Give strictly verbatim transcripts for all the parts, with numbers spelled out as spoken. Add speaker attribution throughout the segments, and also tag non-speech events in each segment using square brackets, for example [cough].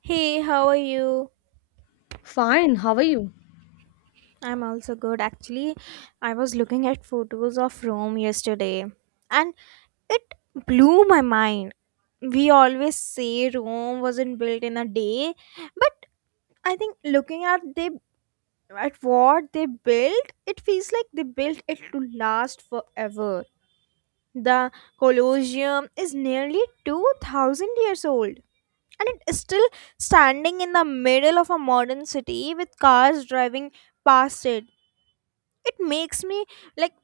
Speaker 1: Hey, how are you?
Speaker 2: Fine, how are you?
Speaker 1: I'm also good. Actually, I was looking at photos of Rome yesterday and it blew my mind. We always say Rome wasn't built in a day, but I think looking at they at what they built, it feels like they built it to last forever. The Colosseum is nearly two thousand years old and it is still standing in the middle of a modern city with cars driving past it. It makes me, like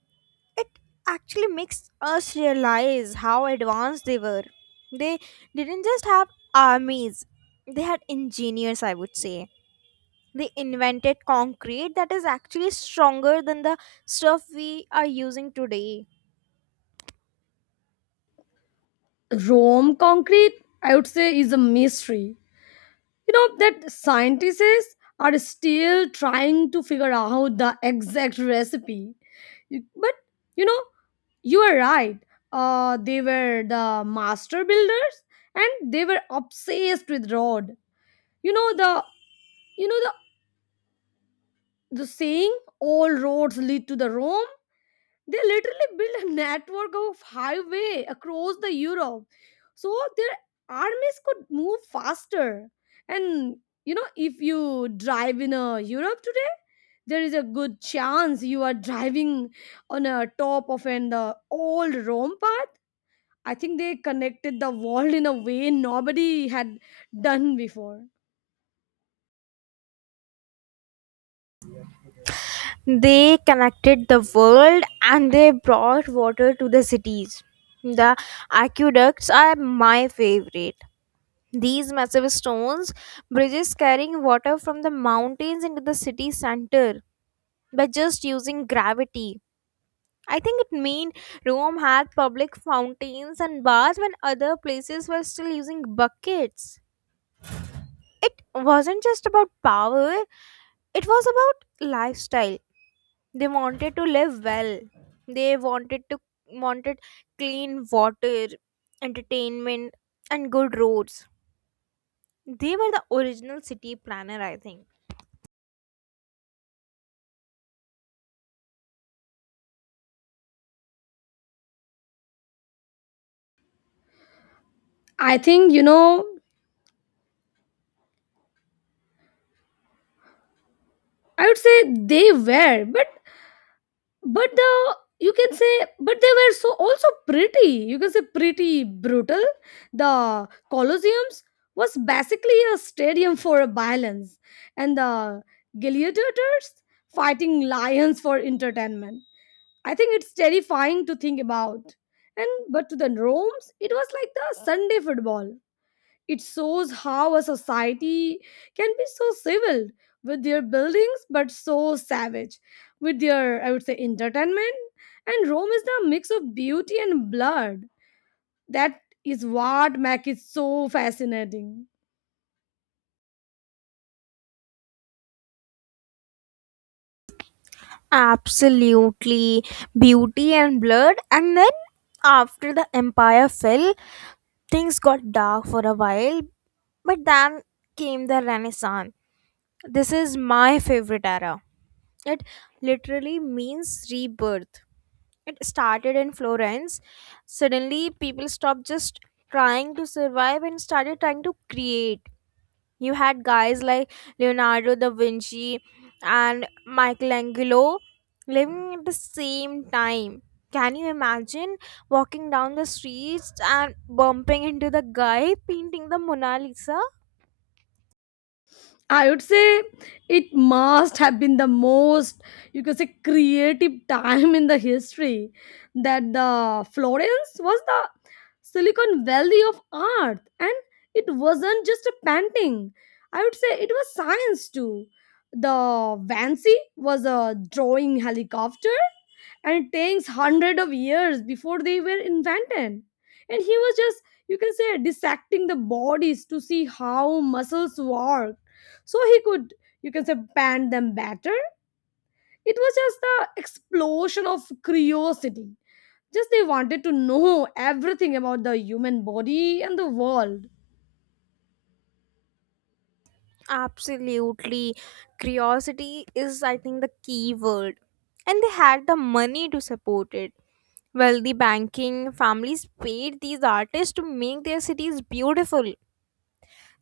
Speaker 1: it actually makes us realize how advanced they were. They didn't just have armies, they had engineers, I would say. They invented concrete that is actually stronger than the stuff we are using today.
Speaker 2: Rome concrete, I would say, is a mystery. You know, that scientists are still trying to figure out the exact recipe. You- But, you know, you are right. Uh, they were the master builders and they were obsessed with road. You know the you know the the saying all roads lead to the Rome? They literally built a network of highway across the Europe, so their armies could move faster. And you know, if you drive in uh, Europe today, there is a good chance you are driving on a top of an uh, old Rome path. I think they connected the world in a way nobody had done before.
Speaker 1: They connected the world and they brought water to the cities. The aqueducts are my favorite. These massive stones bridges carrying water from the mountains into the city center by just using gravity. I think it mean Rome had public fountains and baths when other places were still using buckets. It wasn't just about power, it was about lifestyle. They wanted to live well. They wanted to wanted clean water, entertainment, and good roads. They were the original city planner, I think.
Speaker 2: I think, you know, I would say they were, but But the you can say, but they were so also pretty. You can say pretty brutal. The Colosseums was basically a stadium for violence, and the gladiators fighting lions for entertainment. I think it's terrifying to think about. And but to the Rome's, it was like the Sunday football. It shows how a society can be so civil with their buildings but so savage with their, I would say, entertainment. And Rome is the mix of beauty and blood. That is what makes it so fascinating.
Speaker 1: Absolutely. Beauty and blood. And then after the empire fell, things got dark for a while, but then came the Renaissance. This is my favorite era. It literally means rebirth. It started in Florence. Suddenly, people stopped just trying to survive and started trying to create. You had guys like Leonardo da Vinci and Michelangelo living at the same time. Can you imagine walking down the streets and bumping into the guy painting the Mona Lisa?
Speaker 2: I would say it must have been the most, you could say, creative time in the history, that the Florence was the Silicon Valley of art, and it wasn't just a painting. I would say it was science too. The Vancy was a drawing helicopter, and it takes hundred of years before they were invented. And he was just, you can say, dissecting the bodies to see how muscles work so he could you can say ban them better. It was just the explosion of curiosity. Just they wanted to know [laughs] everything about the human body and the world.
Speaker 1: Absolutely. Curiosity is, I think, the key word. And they had the money to support it. Wealthy banking families paid these artists to make their cities beautiful.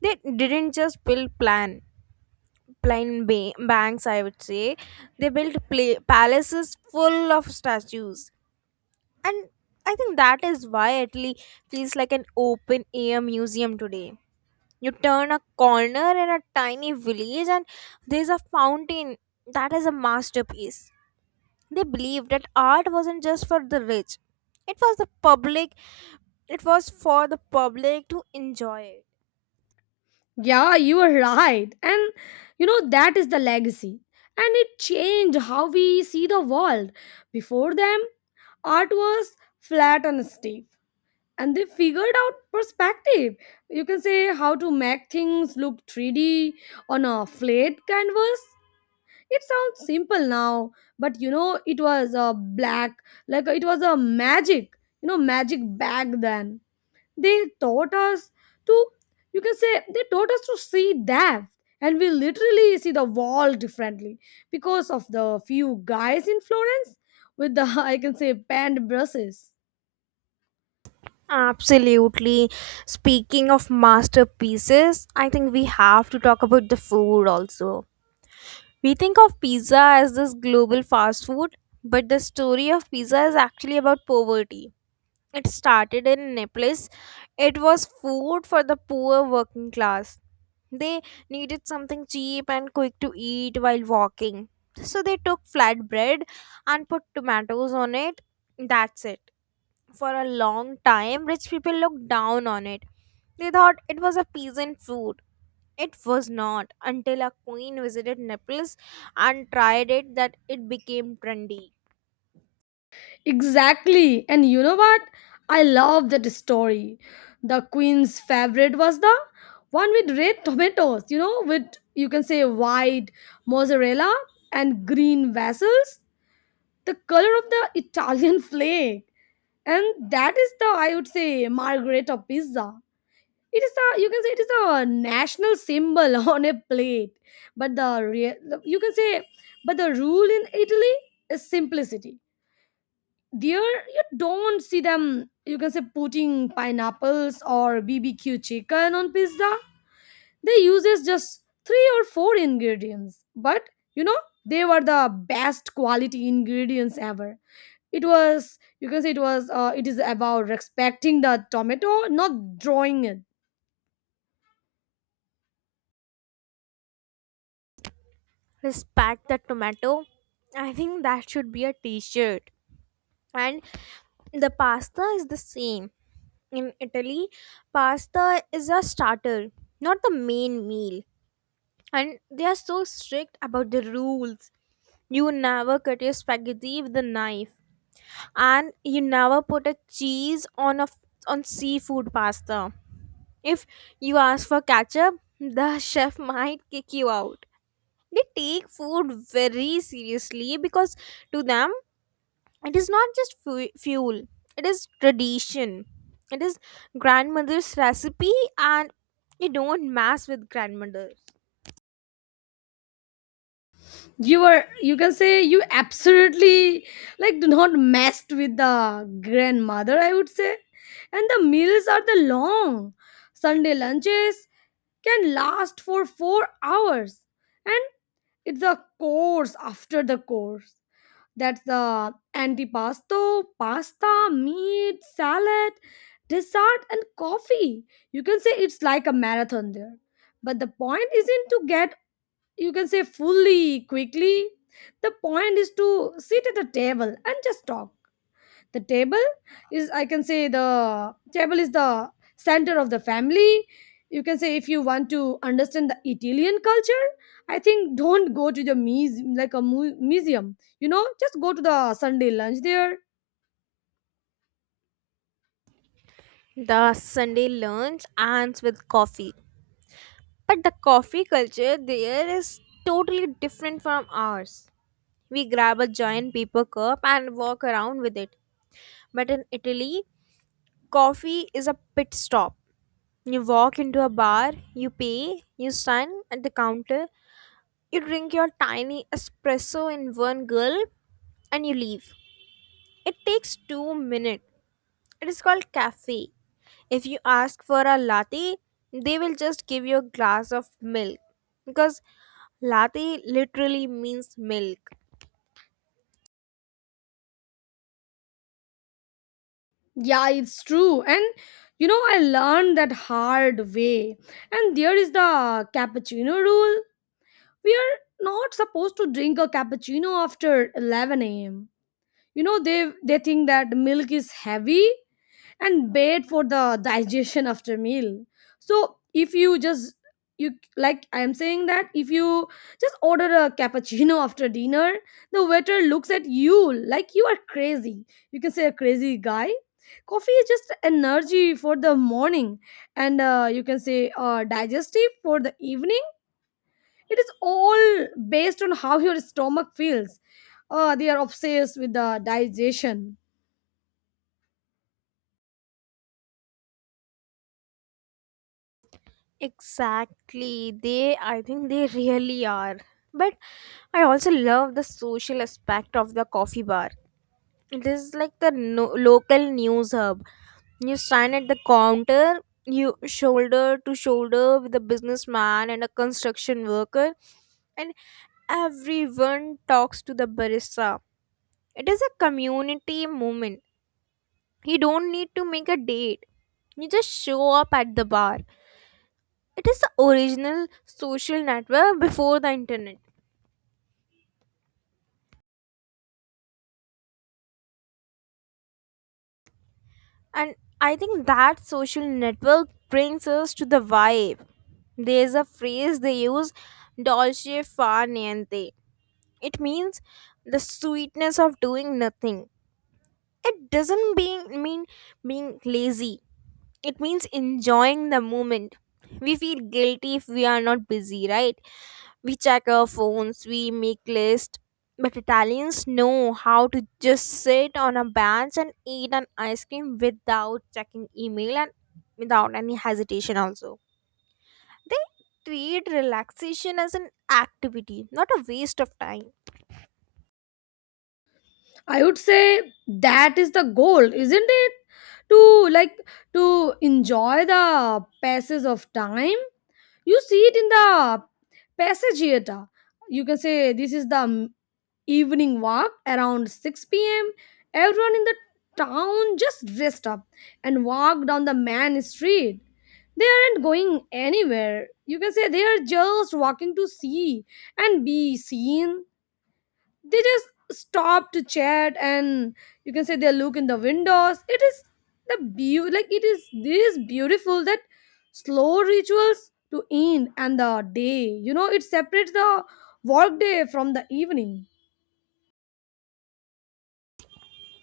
Speaker 1: They didn't just build plan Plain ba- banks, I would say. They built pla- palaces full of statues. And I think that is why Italy feels like an open air museum today. You turn a corner in a tiny village and there's a fountain that is a masterpiece. They believed that art wasn't just for the rich, it was the public it was for the public to enjoy.
Speaker 2: Yeah, you are right. And you know that is the legacy, and it changed how we see the world. Before them, art was flat and stiff, and they figured out perspective. You can say how to make things look three d on a flat canvas. It sounds simple now, but you know, it was a black, like it was a magic, you know, magic back then. They taught us to, you can say, they taught us to see depth, and we literally see the wall differently because of the few guys in Florence with the, [laughs] I can say, panned brushes.
Speaker 1: Absolutely. Speaking of masterpieces, I think we have to talk about the food also. We think of pizza as this global fast food, but the story of pizza is actually about poverty. It started in Naples. It was food for the poor working class. They needed something cheap and quick to eat while walking. So they took flatbread and put tomatoes on it. That's it. For a long time, rich people looked down on it. They thought it was a peasant food. It was not until a queen visited Naples and tried it that it became trendy.
Speaker 2: Exactly. And you know what? I love that story. The queen's favorite was the one with red tomatoes, you know, with you can say white mozzarella and green vessels, the color of the Italian [laughs] flake. And that is the, I would say, Margherita pizza. It is a you can say, it is a national symbol [laughs] on a plate. But the, rea- you can say, but the rule in Italy is simplicity. There you don't see them you can say putting pineapples or bbq chicken on pizza. They uses just three or four ingredients, but you know, they were the best quality ingredients ever. It was you can say it was uh, it is about respecting the tomato, not drawing it.
Speaker 1: Respect the tomato. I think that should be a t shirt. And the pasta is the same. In Italy, pasta is a starter, not the main meal. And they are so strict about the rules. You never cut your spaghetti with a knife, and you never put a cheese on a f- on seafood pasta. If you ask for ketchup, the [laughs] chef might kick you out. They take food very seriously because to them it is not just fu- fuel, it is tradition. It is grandmother's recipe, and you don't mess with grandmother.
Speaker 2: You were you can say you absolutely like do not messed with the grandmother, I would say. And the meals are the long sunday lunches can last for four hours, and it's a course after the course. That's the antipasto, pasta, meat, salad, dessert and coffee. You can say it's like a marathon there, but the point isn't to get you can say fully quickly. The point is to sit at a table and just talk. The table is I can say the table is the center of the family. You can say if you want to understand the italian culture, I think don't go to the muse- like a mu- museum, you know, just go to the sunday lunch there.
Speaker 1: The Sunday lunch ends with coffee. But the coffee culture there is totally different from ours. We grab a giant paper cup and walk around with it. But in Italy, coffee is a pit stop. You walk into a bar, you pay, you stand at the counter, you drink your tiny espresso in one gulp, and you leave. It takes two minutes. It is called cafe. If you ask for a latte, they will just give you a glass of milk because latte literally means milk.
Speaker 2: Yeah, it's true. And you know I learned that hard way. And there is the cappuccino rule. We are not supposed to drink a cappuccino after eleven a.m. You know, they they think that milk is heavy and bad for the digestion after meal. So if you just you like I am saying that if you just order a cappuccino after dinner, the waiter looks at you like you are crazy. You can say a crazy guy. Coffee is just energy for the morning, and uh, you can say uh, digestive for the evening. It is all based on how your stomach feels. Uh, they are obsessed with the digestion.
Speaker 1: Exactly. They, I think they really are. But I also love the social aspect of the coffee bar. It is like the no- local news hub. You stand at the counter, you shoulder to shoulder with a businessman and a construction worker, and everyone talks to the barista. It is a community moment. You don't need to make a date. You just show up at the bar. It is the original social network before the internet. And I think that social network brings us to the vibe. There's a phrase they use, dolce far niente. It means the sweetness of doing nothing. It doesn't being, mean being lazy, it means enjoying the moment. We feel guilty if we are not busy, right? We check our phones, we make lists, but Italians know how to just sit on a bench and eat an ice cream without checking email and without any hesitation also. They treat relaxation as an activity, not a waste of time.
Speaker 2: I would say that is the goal, isn't it? To like to enjoy the passage of time. You see it in the passageata. You can say this is the m- evening walk around six p m. Everyone in the town just dressed up and walk down the main street. They aren't going anywhere. You can say they are just walking to see and be seen. They just stop to chat and you can say they look in the windows. It is the beau like it is this beautiful that slow rituals to end and the day. You know, it separates the work day from the evening.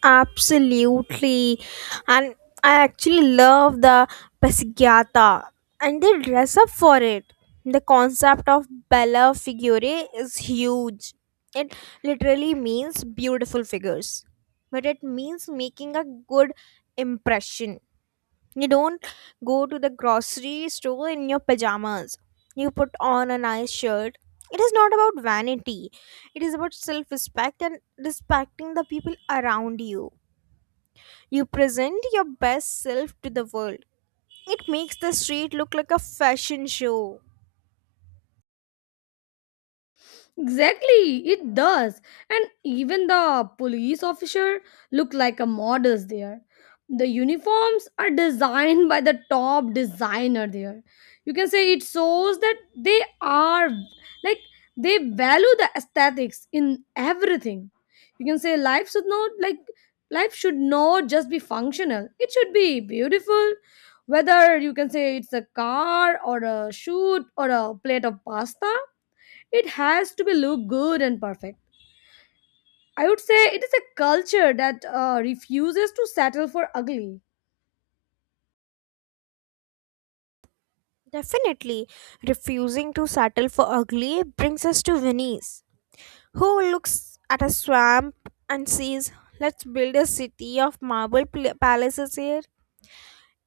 Speaker 1: Absolutely. And I actually love the Pasigyata and they dress up for it. The concept of Bella Figure is huge. It literally means beautiful figures, but it means making a good impression. You don't go to the grocery store in your pajamas, you put on a nice shirt. It is not about vanity, it is about self respect and respecting the people around you. You present your best self to the world. It makes the street look like a fashion show.
Speaker 2: Exactly, it does. And even the police officer look like a models there. The uniforms are [laughs] designed by the top designer there. You can say it shows that they are like they value the aesthetics in everything. You can say life should not like life should not just be functional. It should be beautiful. Whether you can say it's a car or a shoot or a plate of pasta, it has to be look good and perfect. I would say it is a culture that uh, refuses to settle for ugly.
Speaker 1: Definitely, refusing to settle for ugly brings us to Venice, who looks at a swamp and says, "Let's build a city of marble pl- palaces here."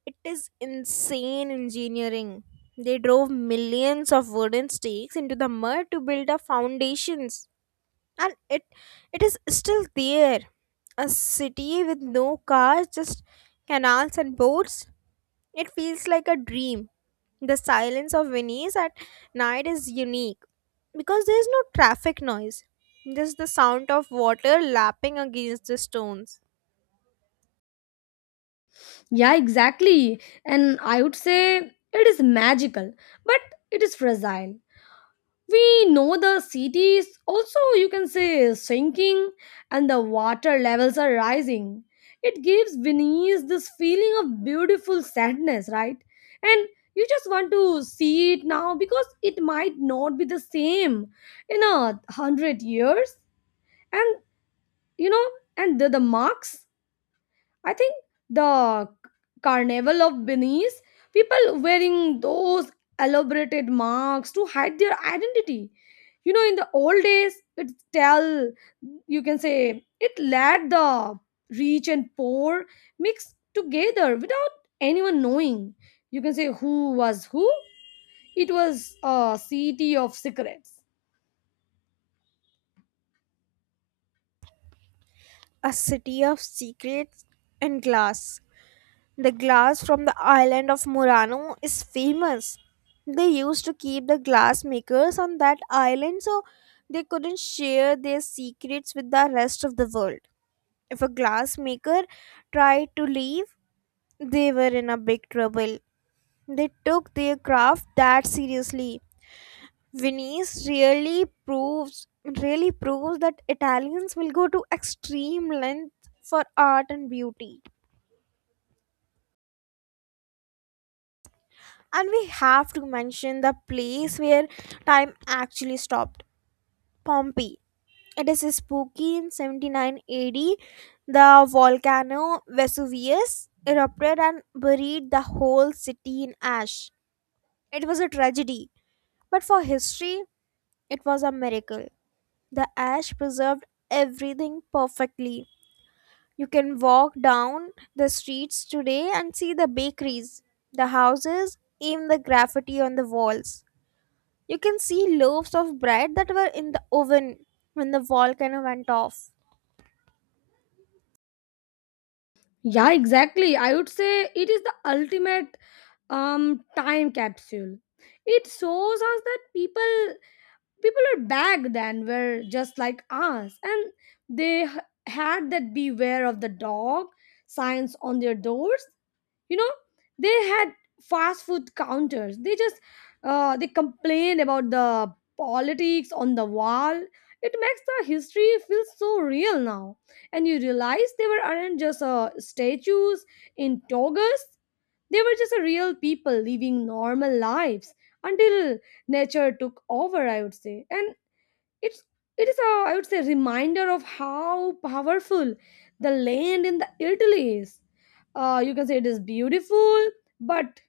Speaker 1: It is insane engineering. They drove millions of wooden stakes into the mud to build up foundations. And it it is still there, a city with no cars, just canals and boats. It feels like a dream. The silence of Venice at night is unique because there is no traffic noise, just the sound of water lapping against the stones.
Speaker 2: Yeah, exactly. And I would say it is magical, but it is fragile. We know the cities also you can say sinking, and the water levels are rising. It gives venice this feeling of beautiful sadness, right? And you just want to see it now because it might not be the same in a hundred years. And you know and the, the marks, I think, the Carnival of Venice, people wearing those elaborated marks to hide their identity. You know, in the old days, it tell you can say it let the rich and poor mix together without anyone knowing. You can say who was who. It was a city of secrets.
Speaker 1: A city of secrets and glass. The glass from the island of Murano is famous. They used to keep the glass makers on that island so they couldn't share their secrets with the rest of the world. If a glass maker tried to leave, they were in a big trouble. They took their craft that seriously. Venice really proves really proves that Italians will go to extreme lengths for art and beauty. And we have to mention the place where time actually stopped, Pompeii. It is spooky. In seventy-nine A D, the volcano Vesuvius erupted and buried the whole city in ash. It was a tragedy, but for history, it was a miracle. The ash preserved everything perfectly. You can walk down the streets today and see the bakeries, the houses, even the graffiti on the walls. You can see loaves of bread that were in the oven when the volcano went off.
Speaker 2: Yeah, exactly. I would say it is the ultimate um time capsule. It shows us that people people are back then were just like us, and they h- had that beware of the dog signs on their doors. You know, they had fast food counters, they just uh, they complain about the politics on the wall. It makes the history feel so real now, and you realize they were aren't just uh, statues in togas. They were just a real people living normal lives until nature took over, I would say. And it's it is a I would say reminder of how powerful the land in the Italy is. Uh, you can say it is beautiful, but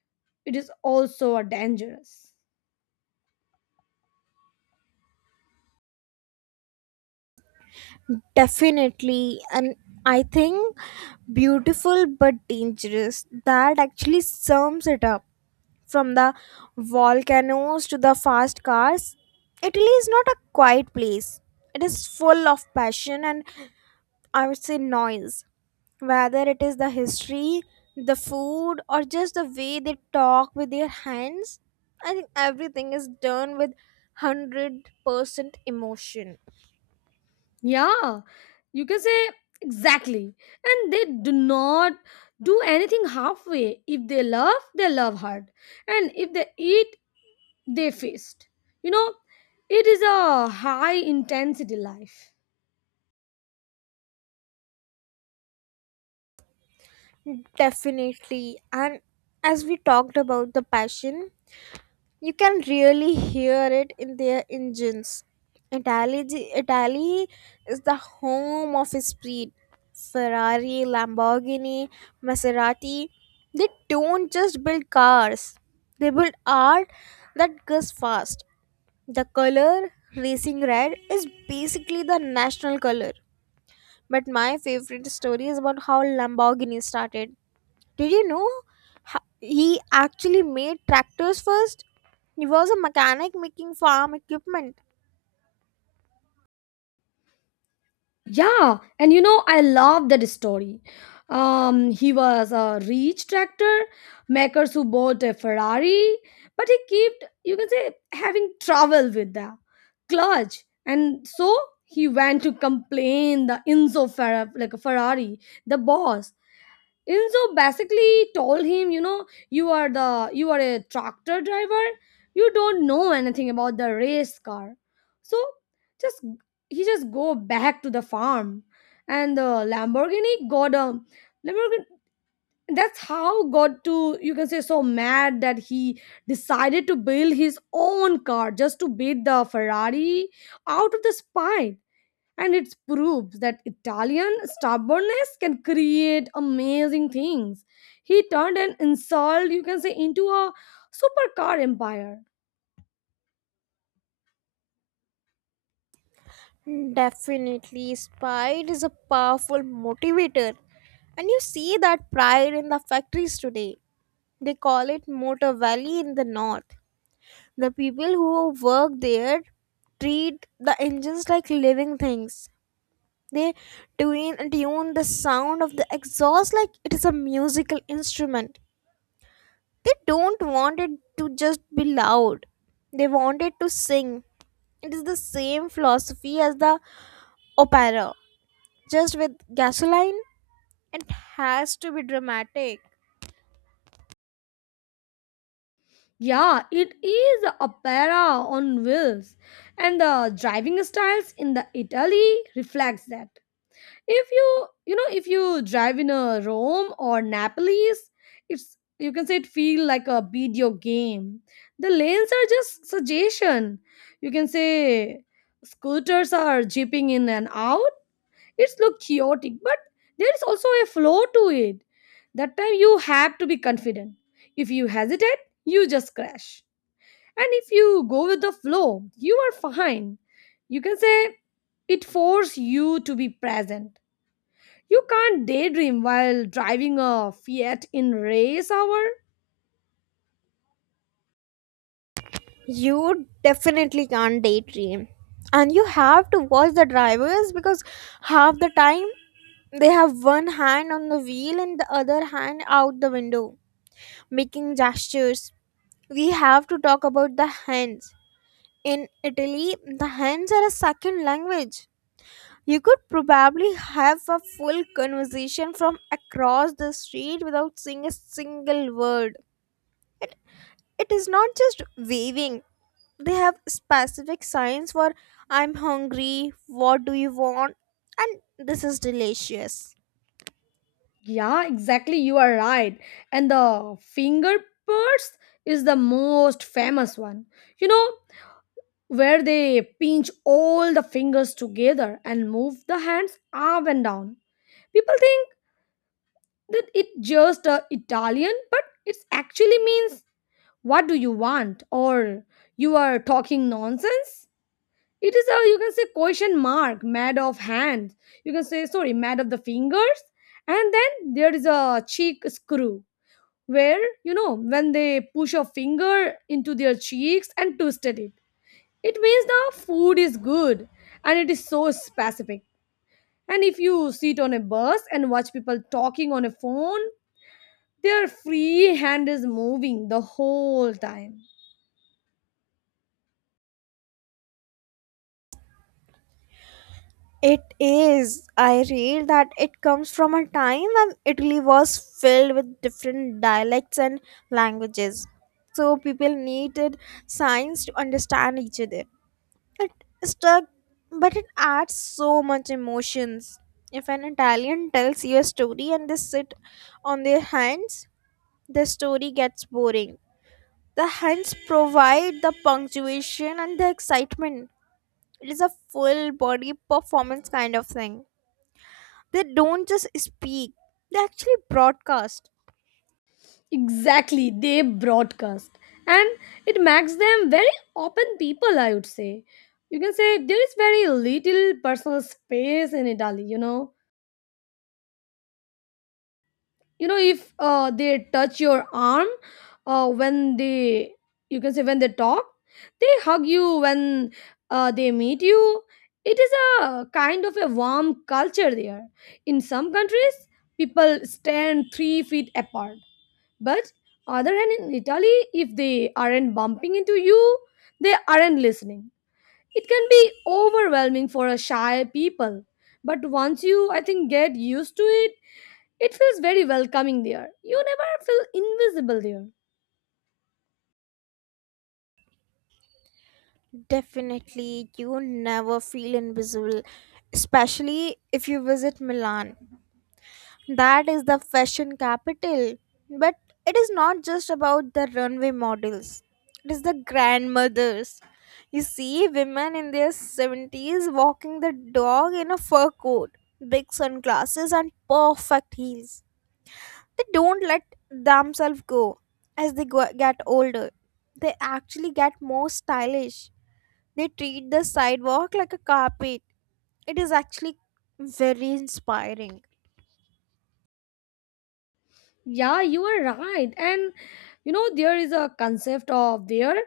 Speaker 2: it is also a dangerous.
Speaker 1: Definitely, and I think beautiful but dangerous. That actually sums it up. From the volcanoes to the fast cars, Italy is not a quiet place. It is full of passion and, I would say, noise, whether it is the history, the food, or just the way they talk with their hands. I think everything is done with one hundred percent emotion.
Speaker 2: Yeah, you can say exactly. And they do not do anything halfway. If they love, they love hard. And if they eat, they faced. You know, it is a high intensity life.
Speaker 1: Definitely. And as we talked about the passion, you can really hear it in their engines. Italy, Italy is the home of speed. Ferrari, Lamborghini, Maserati, they don't just build cars, they build art that goes fast. The color, racing red, is basically the national color. But my favorite story is about how Lamborghini started. Did you know ho- he actually made tractors first? He was a mechanic making farm equipment.
Speaker 2: Yeah, and you know, I love that story. Um, he was a rich tractor makers who bought a Ferrari, but he kept, you can say, having trouble with the clutch, and so he went to complain the Enzo Ferra- like a Ferrari, the boss, Enzo basically told him, you know, you are the you are a tractor driver. You don't know anything about the race car. So just he just go back to the farm, and the Lamborghini got a Lamborghini. That's how got to you can say so mad that he decided to build his own car just to beat the Ferrari out of the spite. And it proves that Italian stubbornness can create amazing things. He turned an insult, you can say, into a supercar empire.
Speaker 1: Definitely, pride is a powerful motivator. And you see that pride in the factories today. They call it Motor Valley in the north. The people who work there treat the engines like living things. They tune, tune the sound of the exhaust like it is a musical instrument. They don't want it to just be loud, they want it to sing. It is the same philosophy as the opera, just with gasoline. It has to be dramatic.
Speaker 2: Yeah, it is a opera on wheels, and the driving styles in the Italy reflects that. If you you know if you drive in a rome or naples, it's you can say it feel like a video game. The lanes are just suggestion, you can say. Scooters are jeeping in and out. It's look chaotic, but there is also a flow to it. That time you have to be confident. If you hesitate you just crash, and if you go with the flow you are fine. You can say it force you to be present. You can't daydream while driving a Fiat in race hour.
Speaker 1: You definitely can't daydream. And you have to watch the drivers because half the time they have one hand on the wheel and the other hand out the window, making gestures. We have to talk about the hands. In Italy, the hands are a second language. You could probably have a full conversation from across the street without saying a single word. It is not just waving, they have specific signs for "I'm hungry," "what do you want," and "this is delicious."
Speaker 2: Yeah, exactly. You are right. And the finger purse is the most famous one. You know, where they pinch all the fingers together and move the hands up and down. People think that it just uh, Italian, but it actually means what do you want or you are talking nonsense. It is a you can say question mark, mad of hands. You can say sorry, mad of the fingers. And then there is a cheek screw where you know when they push a finger into their cheeks and twisted it. It means the food is good and it is so specific. And if you sit on a bus and watch people talking on a phone, their free hand is moving the whole time.
Speaker 1: It is. I read that it comes from a time when Italy was filled with different dialects and languages. So people needed signs to understand each other. It stuck, but it adds so much emotions. If an Italian tells you a story and they sit on their hands, the story gets boring. The hands provide the punctuation and the excitement. It is a full body performance kind of thing. They don't just speak, they actually broadcast.
Speaker 2: Exactly, they broadcast. And it makes them very open people, I would say. You can say there is very little personal space in Italy, you know. You know, if uh, they touch your arm uh, when they, you can say when they talk, they hug you when uh, they meet you. It is a kind of a warm culture there. In some countries, people stand three feet apart. But other hand in Italy, if they aren't bumping into you, they aren't listening. It can be overwhelming for a shy people. But once you I think get used to it, it feels very welcoming there. You never feel invisible there.
Speaker 1: Definitely, you never feel invisible, especially if you visit Milan. That is the fashion capital. But it is not just about the runway models, it is the grandmothers. You see women in their seventies walking the dog in a fur coat, big sunglasses, and perfect heels. They don't let themselves go as they go- get older. They actually get more stylish. They treat the sidewalk like a carpet. It is actually very inspiring.
Speaker 2: Yeah, you are right. And you know there is a concept of their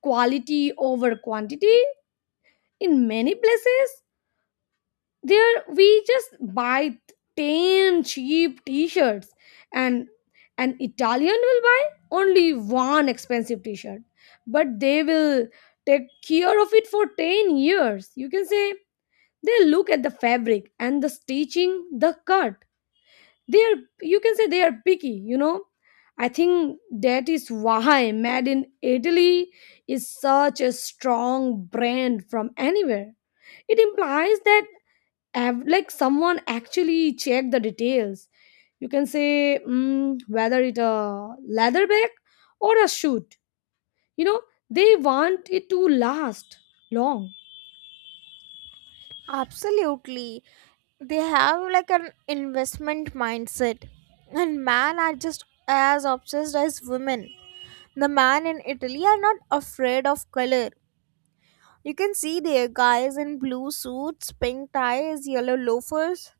Speaker 2: quality over quantity. In many places there we just buy ten cheap t-shirts, and an italian will buy only one expensive t-shirt, but they will take care of it for ten years, you can say. They look at the fabric and the stitching the cut. They are you can say they are picky, you know. I think that is why made in italy is such a strong brand from anywhere. It implies that Av- like someone actually check the details, you can say, mm, whether it a leather bag or a shoot, you know, they want it to last long.
Speaker 1: Absolutely. They have like an investment mindset. And men are just as obsessed as women. The men in Italy are not afraid of color. You can see their guys in blue suits, pink ties, yellow loafers,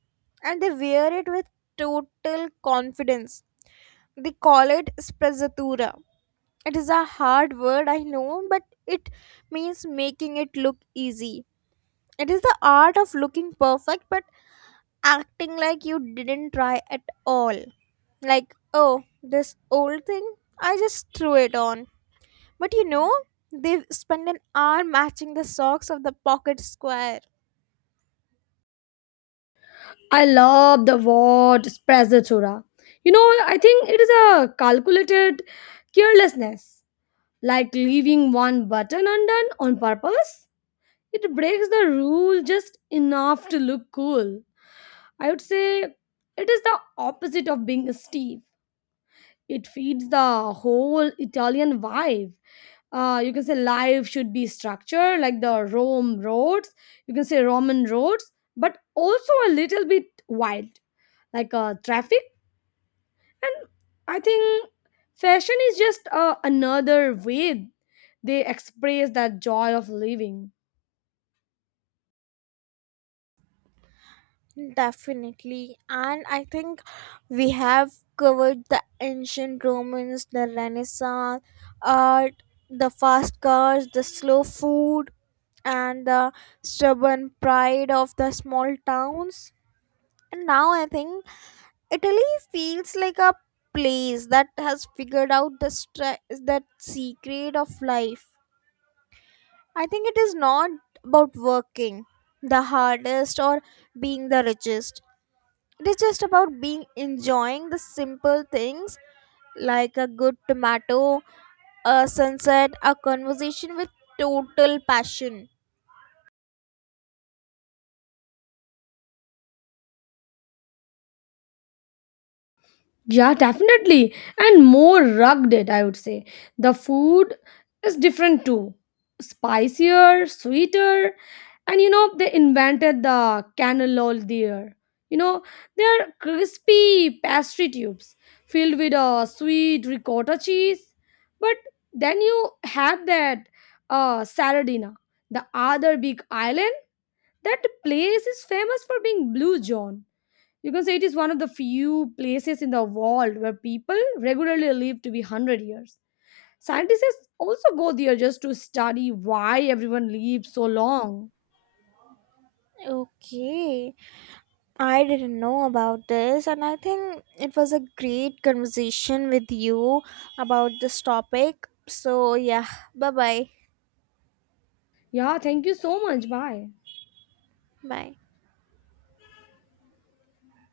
Speaker 1: and they wear it with total confidence. They call it sprezzatura. It is a hard word, I know, but it means making it look easy. It is the art of looking perfect but acting like you didn't try at all. Like, oh, this old thing, I just threw it on. But you know, they spend an hour matching the socks of the pocket square.
Speaker 2: I love the word sprezzatura. You know, I think it is a calculated carelessness, like leaving one button undone on purpose. It breaks the rule just enough to look cool, I would say. It is the opposite of being stiff. It feeds the whole Italian vibe. Uh, you can say life should be structured like the Rome roads. You can say Roman roads, but also a little bit wild, like uh, traffic. And I think fashion is just uh, another way they express that joy of living.
Speaker 1: Definitely. And I think we have covered the ancient Romans, the Renaissance art, the fast cars, the slow food, and the stubborn pride of the small towns. And now I think Italy feels like a place that has figured out the stre- that secret of life. I think it is not about working the hardest or being the richest, it is just about being enjoying the simple things, like a good tomato, a sunset, a conversation with total passion.
Speaker 2: Yeah, definitely. And more rugged, I would say. The food is different too. Spicier, sweeter. And you know, they invented the cannellol there. You know, they're crispy pastry tubes filled with a sweet ricotta cheese. But then you have that uh, Saradina, the other big island. That place is famous for being blue John. You can say it is one of the few places in the world where people regularly live to be one hundred years. Scientists also go there just to study why everyone lives so long.
Speaker 1: Okay, I didn't know about this, and I think it was a great conversation with you about this topic. So, yeah, Bye. Bye
Speaker 2: Yeah, thank you so much. Bye.
Speaker 1: bye